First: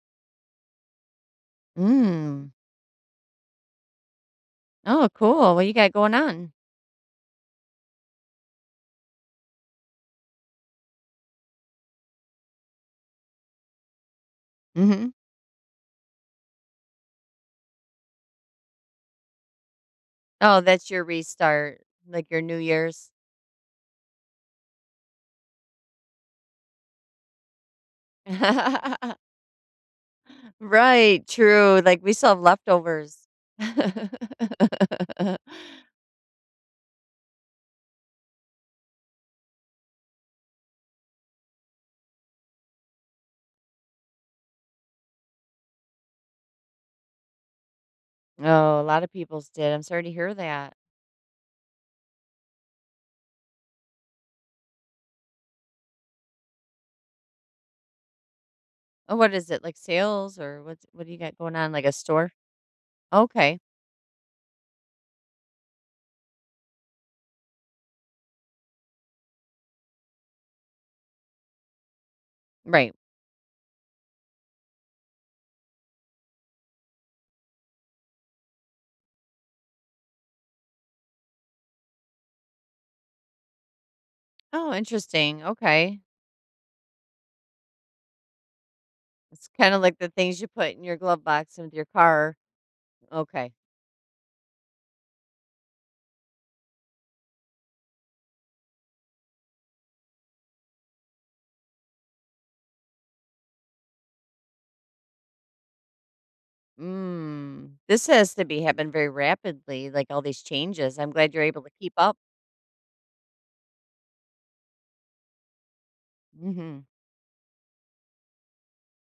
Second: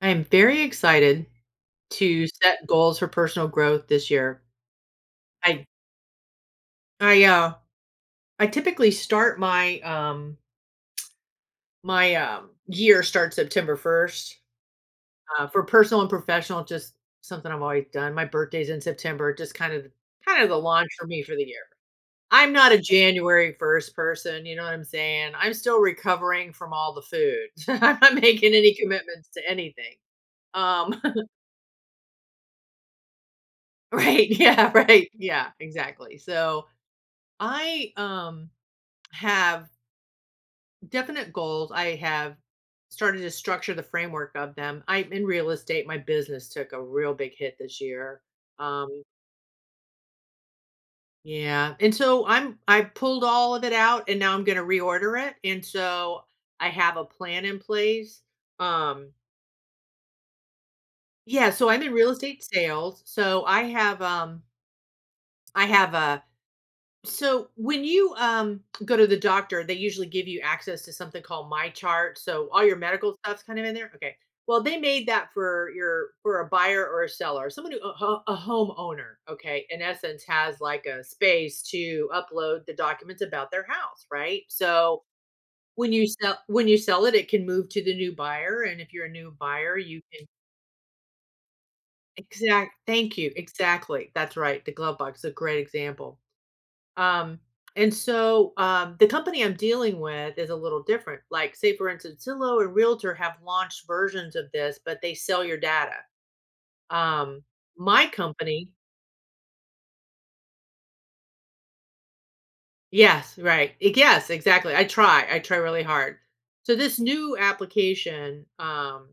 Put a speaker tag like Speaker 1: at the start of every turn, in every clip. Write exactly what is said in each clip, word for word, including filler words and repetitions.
Speaker 1: I am very excited to
Speaker 2: Mm.
Speaker 1: set goals for personal growth this year.
Speaker 2: Oh, cool.
Speaker 1: I
Speaker 2: What you got going on?
Speaker 1: I uh I typically start my um my um year starts September first.
Speaker 2: Mhm.
Speaker 1: Uh, for personal and professional, just something I've always done. My birthday's in September, just kind of kind of the
Speaker 2: Oh,
Speaker 1: launch
Speaker 2: that's your
Speaker 1: for me for the year.
Speaker 2: restart, like your
Speaker 1: I'm
Speaker 2: New
Speaker 1: not a
Speaker 2: Year's.
Speaker 1: January first person, you know what I'm saying? I'm still recovering from all the food. I'm not making any commitments to anything. Um
Speaker 2: Right, true, like, we still have leftovers.
Speaker 1: right, yeah, right. Yeah, exactly. So I um have definite goals. I have started to structure the framework of them. I'm in real estate. My business took a real big hit this year.
Speaker 2: Oh, a
Speaker 1: Um
Speaker 2: lot of people's did, I'm sorry to hear that.
Speaker 1: yeah. And so I'm I pulled all of it out and now I'm going to reorder it. And so I have a plan in place. Um
Speaker 2: Oh, what is it, like, sales or what's what do you got
Speaker 1: yeah,
Speaker 2: going
Speaker 1: so
Speaker 2: on,
Speaker 1: I'm
Speaker 2: like
Speaker 1: in
Speaker 2: a
Speaker 1: real
Speaker 2: store?
Speaker 1: estate sales. So
Speaker 2: Okay,
Speaker 1: I have um I have a So when you um, go to the doctor, they usually give you access to something called My Chart. So all your
Speaker 2: right.
Speaker 1: medical stuff's kind of in there. Okay. Well, they made that for your for a buyer or a seller, someone who a, ho- a homeowner. Okay, in essence, has like a space to upload the documents about their house, right?
Speaker 2: Oh,
Speaker 1: So
Speaker 2: interesting,
Speaker 1: when
Speaker 2: okay.
Speaker 1: you sell when you sell it, it can move to the new buyer, and if you're a new
Speaker 2: It's
Speaker 1: buyer,
Speaker 2: kinda like
Speaker 1: you
Speaker 2: the
Speaker 1: can
Speaker 2: things you put in your glove box and with your car.
Speaker 1: exact. Thank you.
Speaker 2: Okay.
Speaker 1: Exactly. That's right. The glove box is a great example. Um, and so um, the company I'm dealing with is a little different. Like, say, for instance, Zillow and Realtor have launched versions of this, but they sell your data. Um,
Speaker 2: Mm. This
Speaker 1: my
Speaker 2: has to be
Speaker 1: company,
Speaker 2: happened very rapidly, like all these changes. I'm glad you're able to keep up.
Speaker 1: yes, right. e- Yes, exactly. I try. I try really hard. So
Speaker 2: Hmm.
Speaker 1: this new application, um,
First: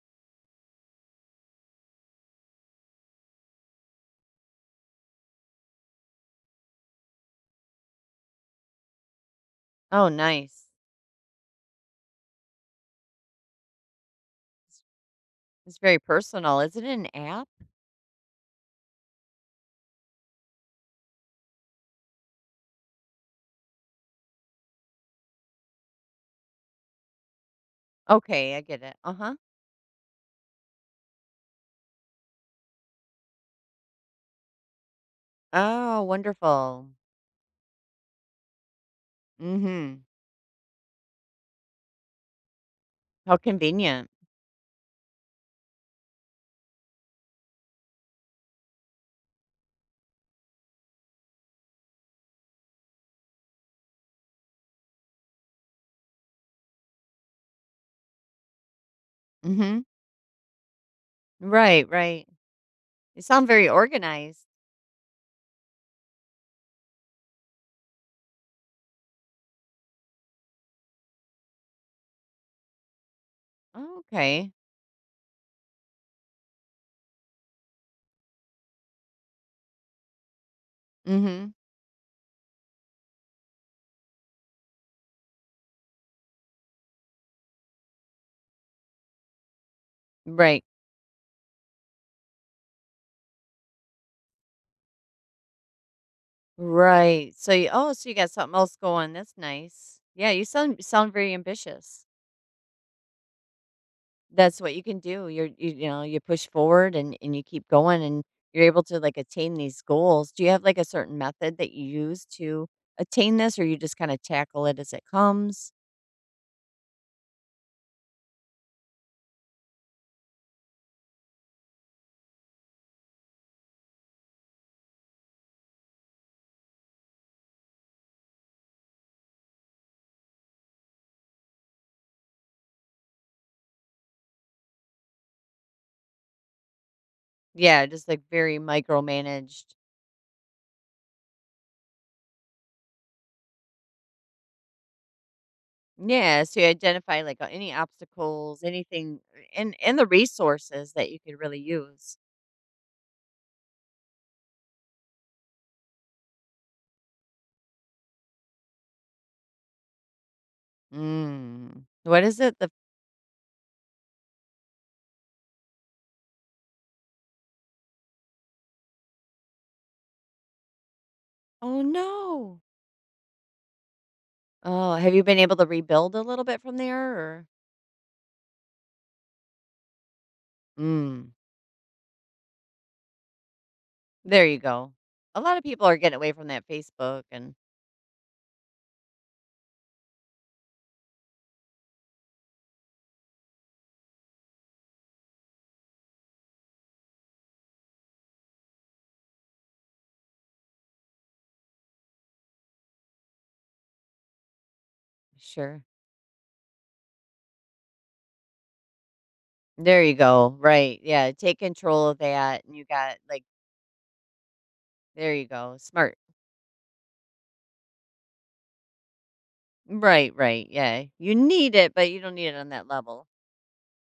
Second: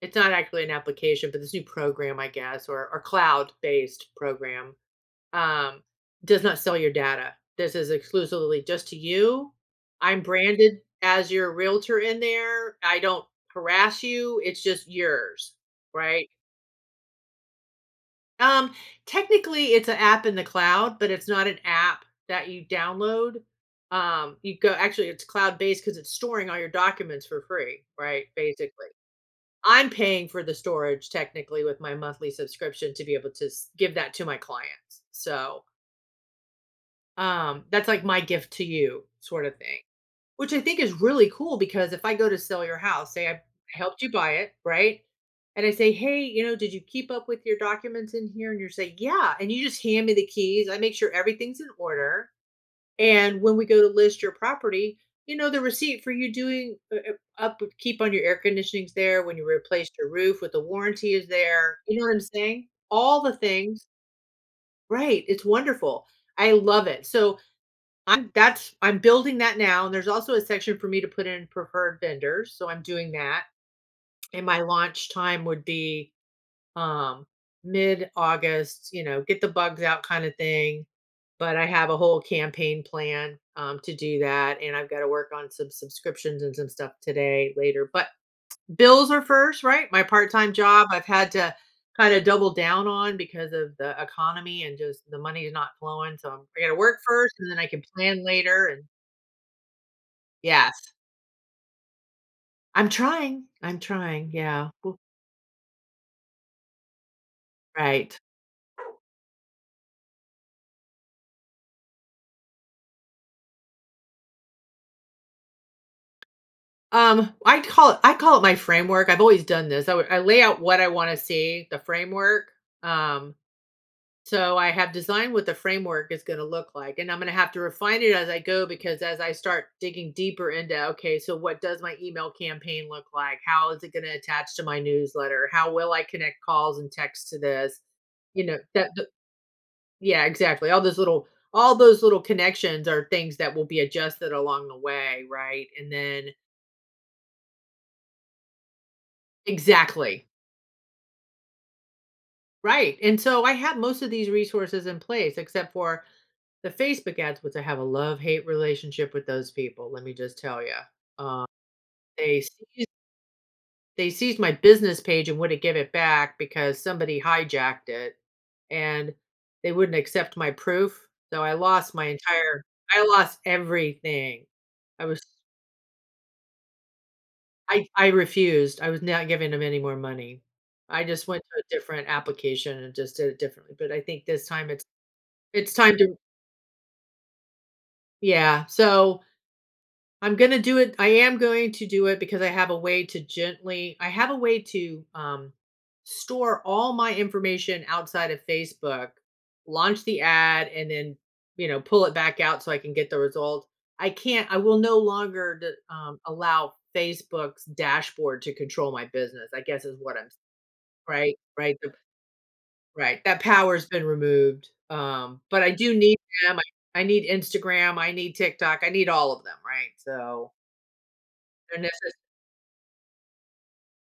Speaker 1: it's not actually an application, but this new program, I guess, or, or cloud based program um, does not sell your data. This is exclusively just to you.
Speaker 2: Oh,
Speaker 1: I'm
Speaker 2: nice.
Speaker 1: branded as your realtor in there. I don't harass you. It's just yours,
Speaker 2: It's very
Speaker 1: right?
Speaker 2: personal. Is it an app?
Speaker 1: Um, technically, it's an app in the cloud, but it's not an app that you download. Um, you go actually, it's cloud based because it's storing all your documents for free, right?
Speaker 2: Okay, I get
Speaker 1: Basically,
Speaker 2: it. Uh huh.
Speaker 1: I'm paying for the storage technically with my monthly subscription to be able to s- give that to my clients. So,
Speaker 2: Oh, wonderful.
Speaker 1: um, that's like my gift to you sort of thing,
Speaker 2: Hmm.
Speaker 1: which I think is really cool because if I go to sell your house, say
Speaker 2: How
Speaker 1: I helped
Speaker 2: convenient.
Speaker 1: you buy it, right? And I say, hey, you know, did you keep up with your documents in here? And you say, yeah. And you just hand me the keys. I make sure everything's in order. And when we go to list your property, you know, the receipt for you doing uh, uh, upkeep on your air conditioning's there. When you
Speaker 2: Hmm.
Speaker 1: replaced your roof with the warranty is there.
Speaker 2: Right,
Speaker 1: You know what I'm
Speaker 2: right.
Speaker 1: saying? All
Speaker 2: You
Speaker 1: the
Speaker 2: sound very
Speaker 1: things.
Speaker 2: organized.
Speaker 1: Right. It's wonderful. I love it. So I'm that's I'm building that now, and there's also a section for me to put in preferred vendors, so I'm doing that.
Speaker 2: Oh,
Speaker 1: And
Speaker 2: okay.
Speaker 1: my launch time would be um mid-August, you know, get the bugs out kind of thing.
Speaker 2: Hmm.
Speaker 1: But I have a whole campaign plan um, to do that, and I've got to work on some subscriptions and some stuff today, later. But bills are first, right? My part-time
Speaker 2: Right,
Speaker 1: job, I've had to kind of double down on because of the economy and just the money's not flowing. So I'm, I got to work
Speaker 2: right.
Speaker 1: first, and
Speaker 2: So
Speaker 1: then I
Speaker 2: you,
Speaker 1: can
Speaker 2: oh, so you
Speaker 1: plan
Speaker 2: got something
Speaker 1: later,
Speaker 2: else
Speaker 1: and
Speaker 2: going. That's nice. Yeah, you
Speaker 1: yes.
Speaker 2: sound sound very ambitious.
Speaker 1: I'm trying, I'm trying,
Speaker 2: That's
Speaker 1: yeah,
Speaker 2: what you can do. You're you you know, you push forward and and you keep going
Speaker 1: right.
Speaker 2: and you're able to, like, attain these goals. Do you have, like, a certain method that you use to attain this, or you just kinda tackle it as it comes?
Speaker 1: Um, I call it I call it my framework, I've always done this, I would I lay out what I wanna see, the framework, um, so I have designed what the framework is gonna look like, and I'm gonna have to refine it as I go because as I start digging deeper into, "Okay, so what does my email campaign look like? How is it gonna attach to my newsletter? How will I connect calls and texts to this?"
Speaker 2: Yeah, just, like,
Speaker 1: You know,
Speaker 2: very
Speaker 1: that
Speaker 2: micromanaged.
Speaker 1: yeah, exactly. All those little all those little connections are things that will be adjusted along the way, right? And then
Speaker 2: Yeah, so you identify, like, uh, any obstacles, anything and and the
Speaker 1: exactly.
Speaker 2: resources that you could really use.
Speaker 1: Right. And so I have most of these resources in place except for the Facebook ads, which I have a love-hate relationship with those people, let me just tell you. Um,
Speaker 2: Mm. What is
Speaker 1: they
Speaker 2: it? The
Speaker 1: seized they seized my business page and wouldn't give it back because somebody hijacked it and they wouldn't accept my proof. So I
Speaker 2: Oh,
Speaker 1: lost my
Speaker 2: no.
Speaker 1: entire I lost everything.
Speaker 2: Oh,
Speaker 1: I
Speaker 2: have
Speaker 1: was
Speaker 2: you been able to rebuild a little bit from there, or —
Speaker 1: I I refused. I was not giving them any more money. I just
Speaker 2: Mm.
Speaker 1: went to a different application and just did it differently, but I think this
Speaker 2: There you
Speaker 1: time it's
Speaker 2: go. A lot of
Speaker 1: it's
Speaker 2: people
Speaker 1: time
Speaker 2: are
Speaker 1: to
Speaker 2: getting away from that Facebook and —
Speaker 1: yeah, so I'm gonna do it. I am going to do it because I have a way to gently I have a way to, um, store all my information outside of Facebook, launch the ad, and then, you know, pull it back out so I can get the result. I can't I will no longer d
Speaker 2: sure.
Speaker 1: um, allow Facebook's dashboard to control my business, I guess is
Speaker 2: There you
Speaker 1: what I'm
Speaker 2: go. Right. Yeah.
Speaker 1: Right,
Speaker 2: Take
Speaker 1: right, the
Speaker 2: control of that. And you got
Speaker 1: right, that
Speaker 2: like,
Speaker 1: power's been removed,
Speaker 2: there
Speaker 1: um,
Speaker 2: you
Speaker 1: but I
Speaker 2: go.
Speaker 1: do need
Speaker 2: Smart.
Speaker 1: them, I I need Instagram, I need TikTok, I need all of them, right?
Speaker 2: Right.
Speaker 1: So,
Speaker 2: Right. Yeah. You need
Speaker 1: they're
Speaker 2: it, but
Speaker 1: necessary.
Speaker 2: you don't need it on that level.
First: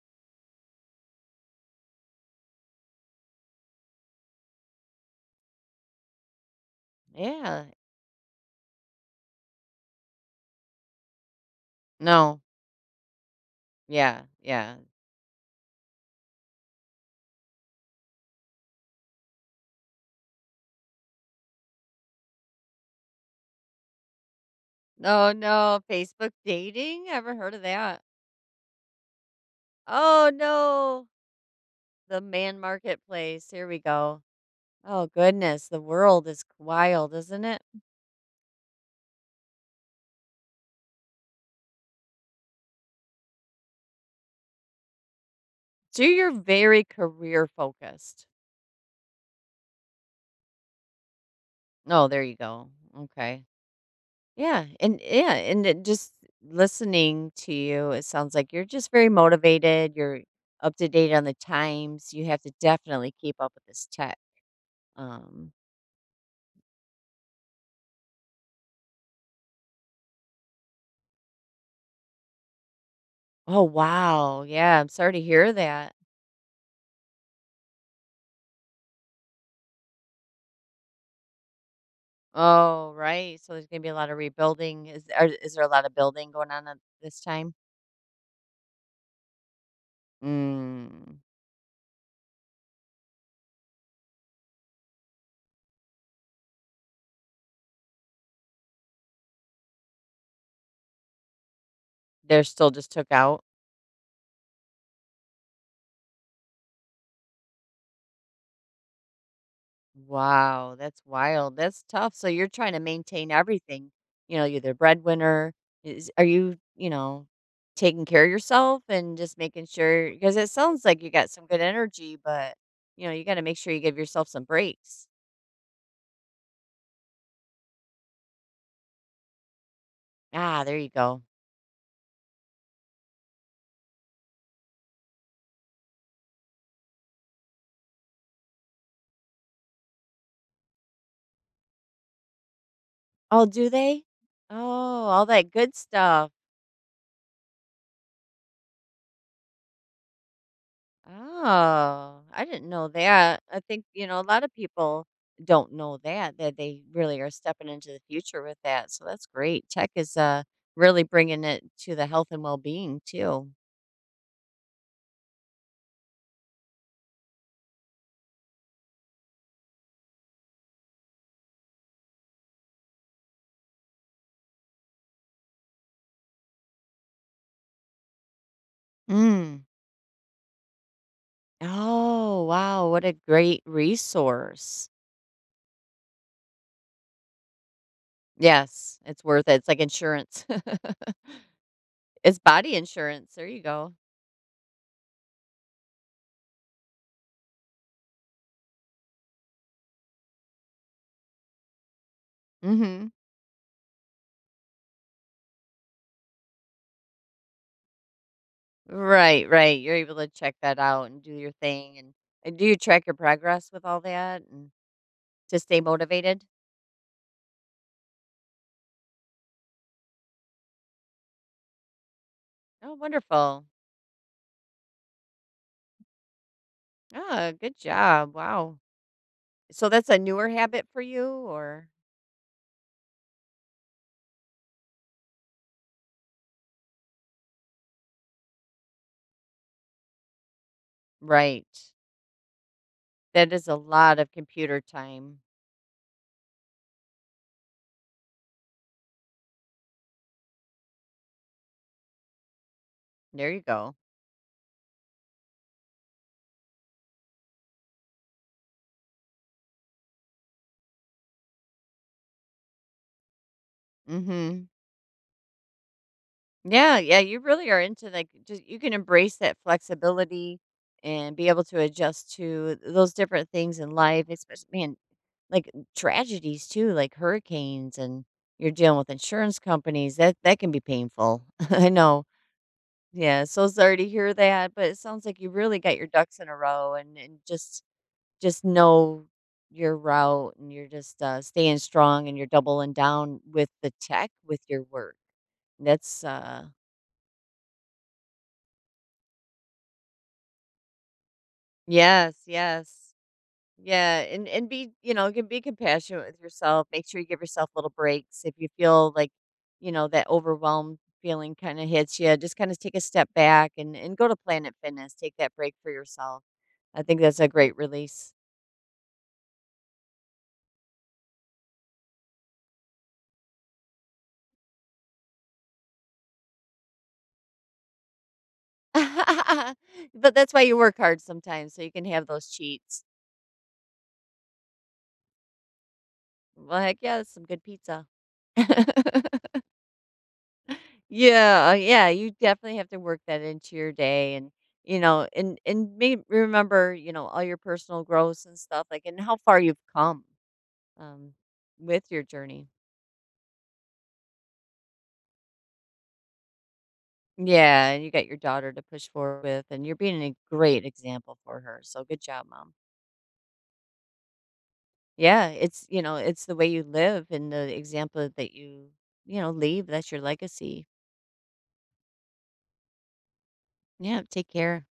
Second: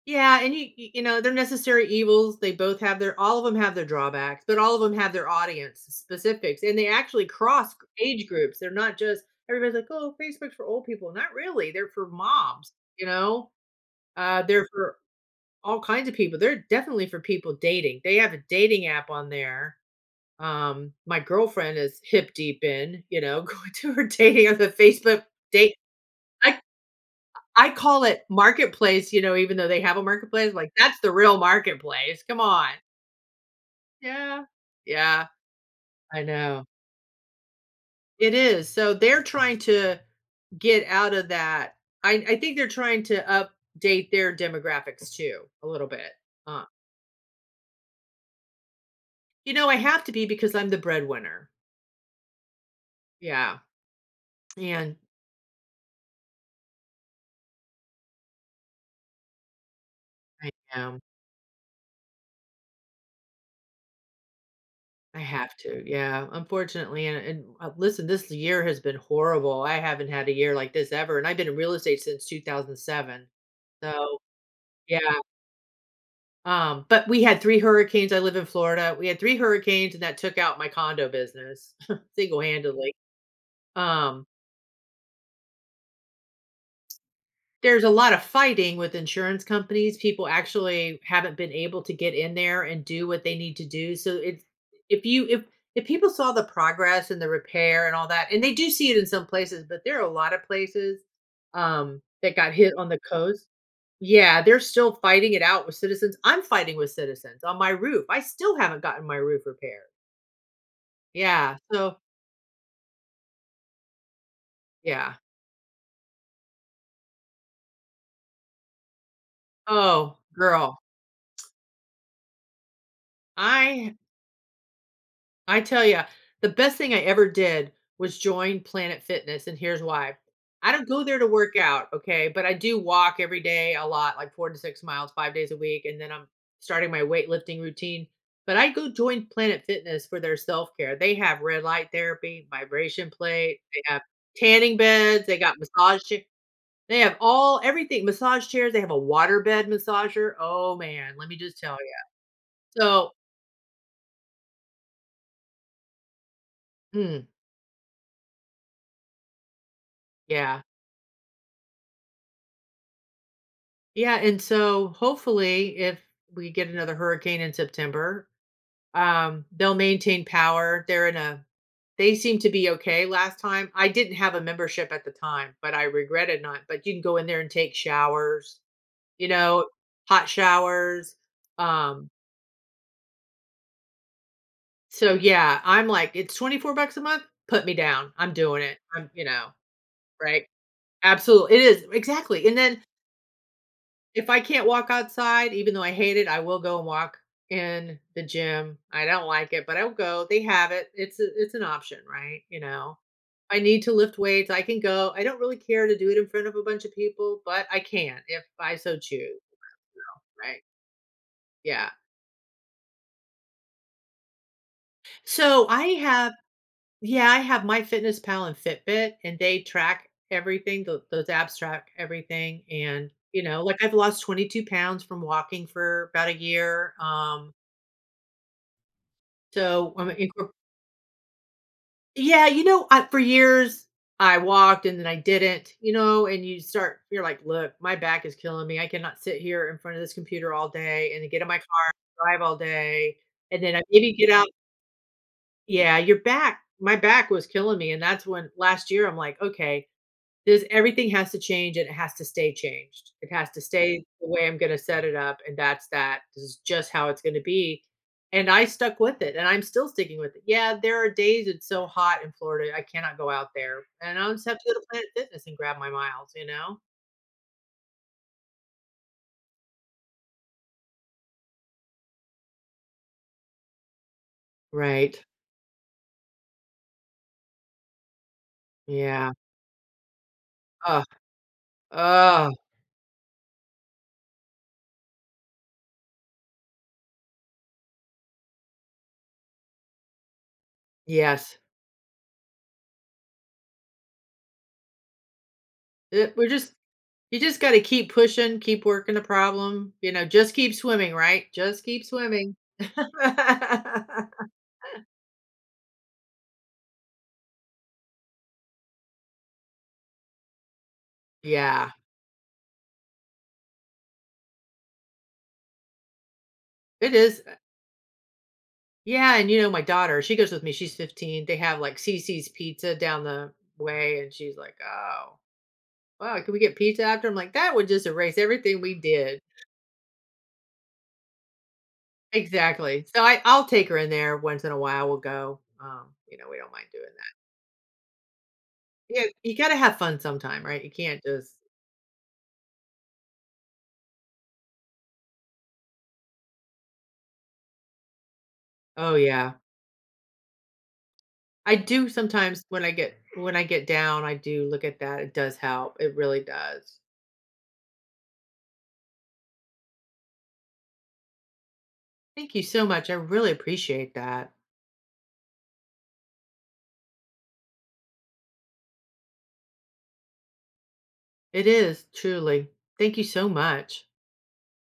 Speaker 1: Yeah, and you y you know, they're necessary evils, they both have their all of them have their drawbacks, but all of them have their audience specifics, and they actually
Speaker 2: Yeah.
Speaker 1: cross g age groups, they're not just everybody's like, "Oh, Facebook's for old people," not really, they're for
Speaker 2: No.
Speaker 1: moms, you know?
Speaker 2: Yeah.
Speaker 1: Uh, they're
Speaker 2: Yeah.
Speaker 1: for all kinds of people, they're definitely for people dating, they have a dating app on there um, my girlfriend is hip deep in, you know, going to her dating on the Facebook
Speaker 2: No,
Speaker 1: date.
Speaker 2: no. Facebook
Speaker 1: I
Speaker 2: dating. Ever heard of
Speaker 1: I
Speaker 2: that?
Speaker 1: call it marketplace, you know, even though they have a
Speaker 2: Oh,
Speaker 1: marketplace, like that's
Speaker 2: no.
Speaker 1: the real
Speaker 2: The
Speaker 1: marketplace. Come
Speaker 2: man
Speaker 1: on.
Speaker 2: marketplace. Here we go.
Speaker 1: Yeah.
Speaker 2: Oh,
Speaker 1: Yeah,
Speaker 2: goodness. The
Speaker 1: I
Speaker 2: world is
Speaker 1: know.
Speaker 2: wild, isn't it?
Speaker 1: It is. So they're trying to get out of that. I I think they're trying to update their demographics too a little
Speaker 2: So
Speaker 1: bit.
Speaker 2: you're
Speaker 1: Uh,
Speaker 2: very career focused.
Speaker 1: you know, I have to be because I'm the breadwinner.
Speaker 2: Oh, there you go. Okay.
Speaker 1: Yeah.
Speaker 2: Yeah.
Speaker 1: And
Speaker 2: And yeah, and it just listening to you, it sounds like you're just very motivated. You're
Speaker 1: I
Speaker 2: up to
Speaker 1: am.
Speaker 2: date on the times. You have to definitely keep up with this tech.
Speaker 1: I
Speaker 2: Um,
Speaker 1: have to, yeah, unfortunately, and and, uh, listen, this year has been horrible, I haven't had a year like this ever, and I've been in real estate since two thousand seven,
Speaker 2: oh
Speaker 1: so,
Speaker 2: wow. Yeah, I'm sorry
Speaker 1: yeah,
Speaker 2: to hear that.
Speaker 1: um, but we had three hurricanes, I live in Florida, we had three hurricanes, and that took out my condo business
Speaker 2: Oh,
Speaker 1: single-handedly,
Speaker 2: right. So there's gonna be a lot of
Speaker 1: um
Speaker 2: rebuilding. Is are, is there a lot of building going on at this time?
Speaker 1: there's a lot of fighting with insurance companies. People actually
Speaker 2: Mm.
Speaker 1: haven't been able to get in there and do what they need to do. So it's if you if if people saw the progress and the repair and all that, and they do see it in some places, but there are a lot of places um that
Speaker 2: They're
Speaker 1: got
Speaker 2: still
Speaker 1: hit on
Speaker 2: just
Speaker 1: the
Speaker 2: took out.
Speaker 1: coast. Yeah, they're still fighting it out with citizens. I'm fighting with citizens on my roof. I still haven't gotten my roof repaired.
Speaker 2: Wow, that's
Speaker 1: Yeah.
Speaker 2: wild. That's
Speaker 1: So
Speaker 2: tough. So you're trying to maintain everything. You know, you're the
Speaker 1: yeah.
Speaker 2: breadwinner. Is, are you, you know, taking care of yourself and just making sure?
Speaker 1: Oh,
Speaker 2: Because it
Speaker 1: girl.
Speaker 2: sounds like you got some good energy, but, you know, you got to make sure you
Speaker 1: I
Speaker 2: give yourself some breaks.
Speaker 1: I tell you, the best thing I ever did was join Planet Fitness, and here's why.
Speaker 2: Ah,
Speaker 1: I
Speaker 2: there
Speaker 1: don't
Speaker 2: you
Speaker 1: go there
Speaker 2: go.
Speaker 1: to work out, okay, but I do walk every day a lot, like four to six miles, five days a week, and then I'm starting my weightlifting routine. But I go join Planet Fitness for their self-care. They have red light therapy, vibration
Speaker 2: Oh,
Speaker 1: plate,
Speaker 2: do
Speaker 1: they have
Speaker 2: they?
Speaker 1: tanning
Speaker 2: Oh, all
Speaker 1: beds, they
Speaker 2: that
Speaker 1: got
Speaker 2: good
Speaker 1: massage cha
Speaker 2: stuff.
Speaker 1: they have all everything, massage chairs, they have a water bed massager. Oh, man, let me just tell you.
Speaker 2: Oh, I didn't know
Speaker 1: So
Speaker 2: that. I think, you know, a lot of people don't know that, that they really
Speaker 1: mm,
Speaker 2: are stepping into the future with that. So that's great. Tech is uh,
Speaker 1: yeah.
Speaker 2: really bringing it to the health and well being, too.
Speaker 1: Yeah, and so hopefully if we get another hurricane in September, um, they'll maintain power. They're in a they seem to be okay last time. I didn't have a membership at the time, but I regretted not. But you can go in there and take showers, you
Speaker 2: Mm.
Speaker 1: know, hot showers. Um,
Speaker 2: Oh, wow. What a great resource.
Speaker 1: so yeah, I'm like, it's twenty-four bucks a month, put me down. I'm doing it.
Speaker 2: Yes,
Speaker 1: I'm, you
Speaker 2: it's
Speaker 1: know,
Speaker 2: worth it. It's like insurance,
Speaker 1: right. Absolutely. It is
Speaker 2: it's
Speaker 1: exactly. And
Speaker 2: body
Speaker 1: then
Speaker 2: insurance. There you go.
Speaker 1: if I can't walk outside, even though I hate it, I will go and walk in the gym. I don't like it, but I'll go. They have it. It's a, it's an option, right? You know,
Speaker 2: Hmm.
Speaker 1: I need to lift weights. I can go. I don't really care to do it in front of a bunch of people, but I can if I so choose,
Speaker 2: Right, right. You're able to check
Speaker 1: right?
Speaker 2: that out and do your
Speaker 1: Yeah.
Speaker 2: thing. And, and do you track your progress with all that and to
Speaker 1: So
Speaker 2: stay
Speaker 1: I have,
Speaker 2: motivated?
Speaker 1: yeah, I have my Fitness Pal and Fitbit, and they track everything. tho- those apps track everything,
Speaker 2: Oh,
Speaker 1: and you know,
Speaker 2: wonderful.
Speaker 1: like I've lost twenty-two pounds from walking for about a year. Um,
Speaker 2: Ah, good job. Wow. So
Speaker 1: so
Speaker 2: that's
Speaker 1: I'm
Speaker 2: a newer
Speaker 1: incorporating
Speaker 2: habit for you or —
Speaker 1: yeah, you know, I, for years I walked and then I didn't, you know, and you start, you're like, look, my back is killing me. I cannot sit here in front of this computer all day and then get in my
Speaker 2: right.
Speaker 1: car, drive all day,
Speaker 2: That
Speaker 1: and
Speaker 2: is a
Speaker 1: then I maybe
Speaker 2: lot
Speaker 1: get
Speaker 2: of
Speaker 1: out.
Speaker 2: computer time.
Speaker 1: Yeah, your back, my back was killing me. And that's when last year I'm like, okay, there's everything has to change and it has to stay changed. It has
Speaker 2: There
Speaker 1: to
Speaker 2: you go.
Speaker 1: stay the way I'm gonna set it up, and that's that. This is just how it's gonna be. And I stuck with it, and I'm still sticking with it. Yeah, there are days it's so hot in Florida, I cannot go out there. And I'll just have to
Speaker 2: Mhm.
Speaker 1: go to Planet Fitness and grab my miles, you know?
Speaker 2: Yeah, yeah, you really are into like just you can embrace that flexibility and be able to adjust to those different things in life, especially man,
Speaker 1: Right.
Speaker 2: like tragedies too, like hurricanes and you're dealing with
Speaker 1: Yeah.
Speaker 2: insurance companies. That that can be
Speaker 1: Ugh.
Speaker 2: painful. I know.
Speaker 1: Ugh.
Speaker 2: Yeah, so sorry to hear that, but it sounds like you really got your ducks in a row and and just just know your route and you're just uh,
Speaker 1: Yes.
Speaker 2: staying strong and you're doubling down with the tech with your work. That's
Speaker 1: It, we're
Speaker 2: uh —
Speaker 1: just you just gotta keep pushing, keep working the problem, you know, just keep swimming, right? Just keep
Speaker 2: yes,
Speaker 1: swimming.
Speaker 2: yes. Yeah, and and be, you know, can be compassionate with yourself. Make sure you give yourself little breaks if you feel like, you know, that overwhelmed feeling kind of
Speaker 1: yeah.
Speaker 2: hits you. Just kind of take a step back and and go to Planet Fitness. Take that break for yourself. I
Speaker 1: It
Speaker 2: think that's
Speaker 1: is
Speaker 2: a great release.
Speaker 1: yeah, and, you know, my daughter, she goes with me, she's fifteen, they have, like, CeCe's Pizza down the way, and she's like, "Oh, wow, can we get pizza after?" I'm like, "That would just erase everything we did."
Speaker 2: But that's why you work hard sometimes, so you can have those cheats.
Speaker 1: Exactly. So, I I'll take her in there once in a while, we'll go, um, you know, we don't
Speaker 2: Well,
Speaker 1: mind
Speaker 2: heck
Speaker 1: doing
Speaker 2: yeah, that's
Speaker 1: that.
Speaker 2: some good pizza.
Speaker 1: Yeah, you gotta have fun sometime, right? You can't just
Speaker 2: Yeah, yeah, you definitely have to work that into your day and, you know, and and may remember, you know, all your personal growths and stuff, like,
Speaker 1: oh,
Speaker 2: and how
Speaker 1: yeah.
Speaker 2: far you've come, um,
Speaker 1: I
Speaker 2: with
Speaker 1: do
Speaker 2: your
Speaker 1: sometimes
Speaker 2: journey.
Speaker 1: when I get when I get down, I do look at that, it does help, it really does.
Speaker 2: Yeah, and you got your daughter to push forward with, and you're being a great example for her, so good job,
Speaker 1: Thank you
Speaker 2: mom.
Speaker 1: so much, I really appreciate that.
Speaker 2: Yeah, it's you know, it's the way you live and the example that you, you know, leave. That's your legacy.
Speaker 1: It is, truly. Thank you so much.
Speaker 2: Yeah, take care.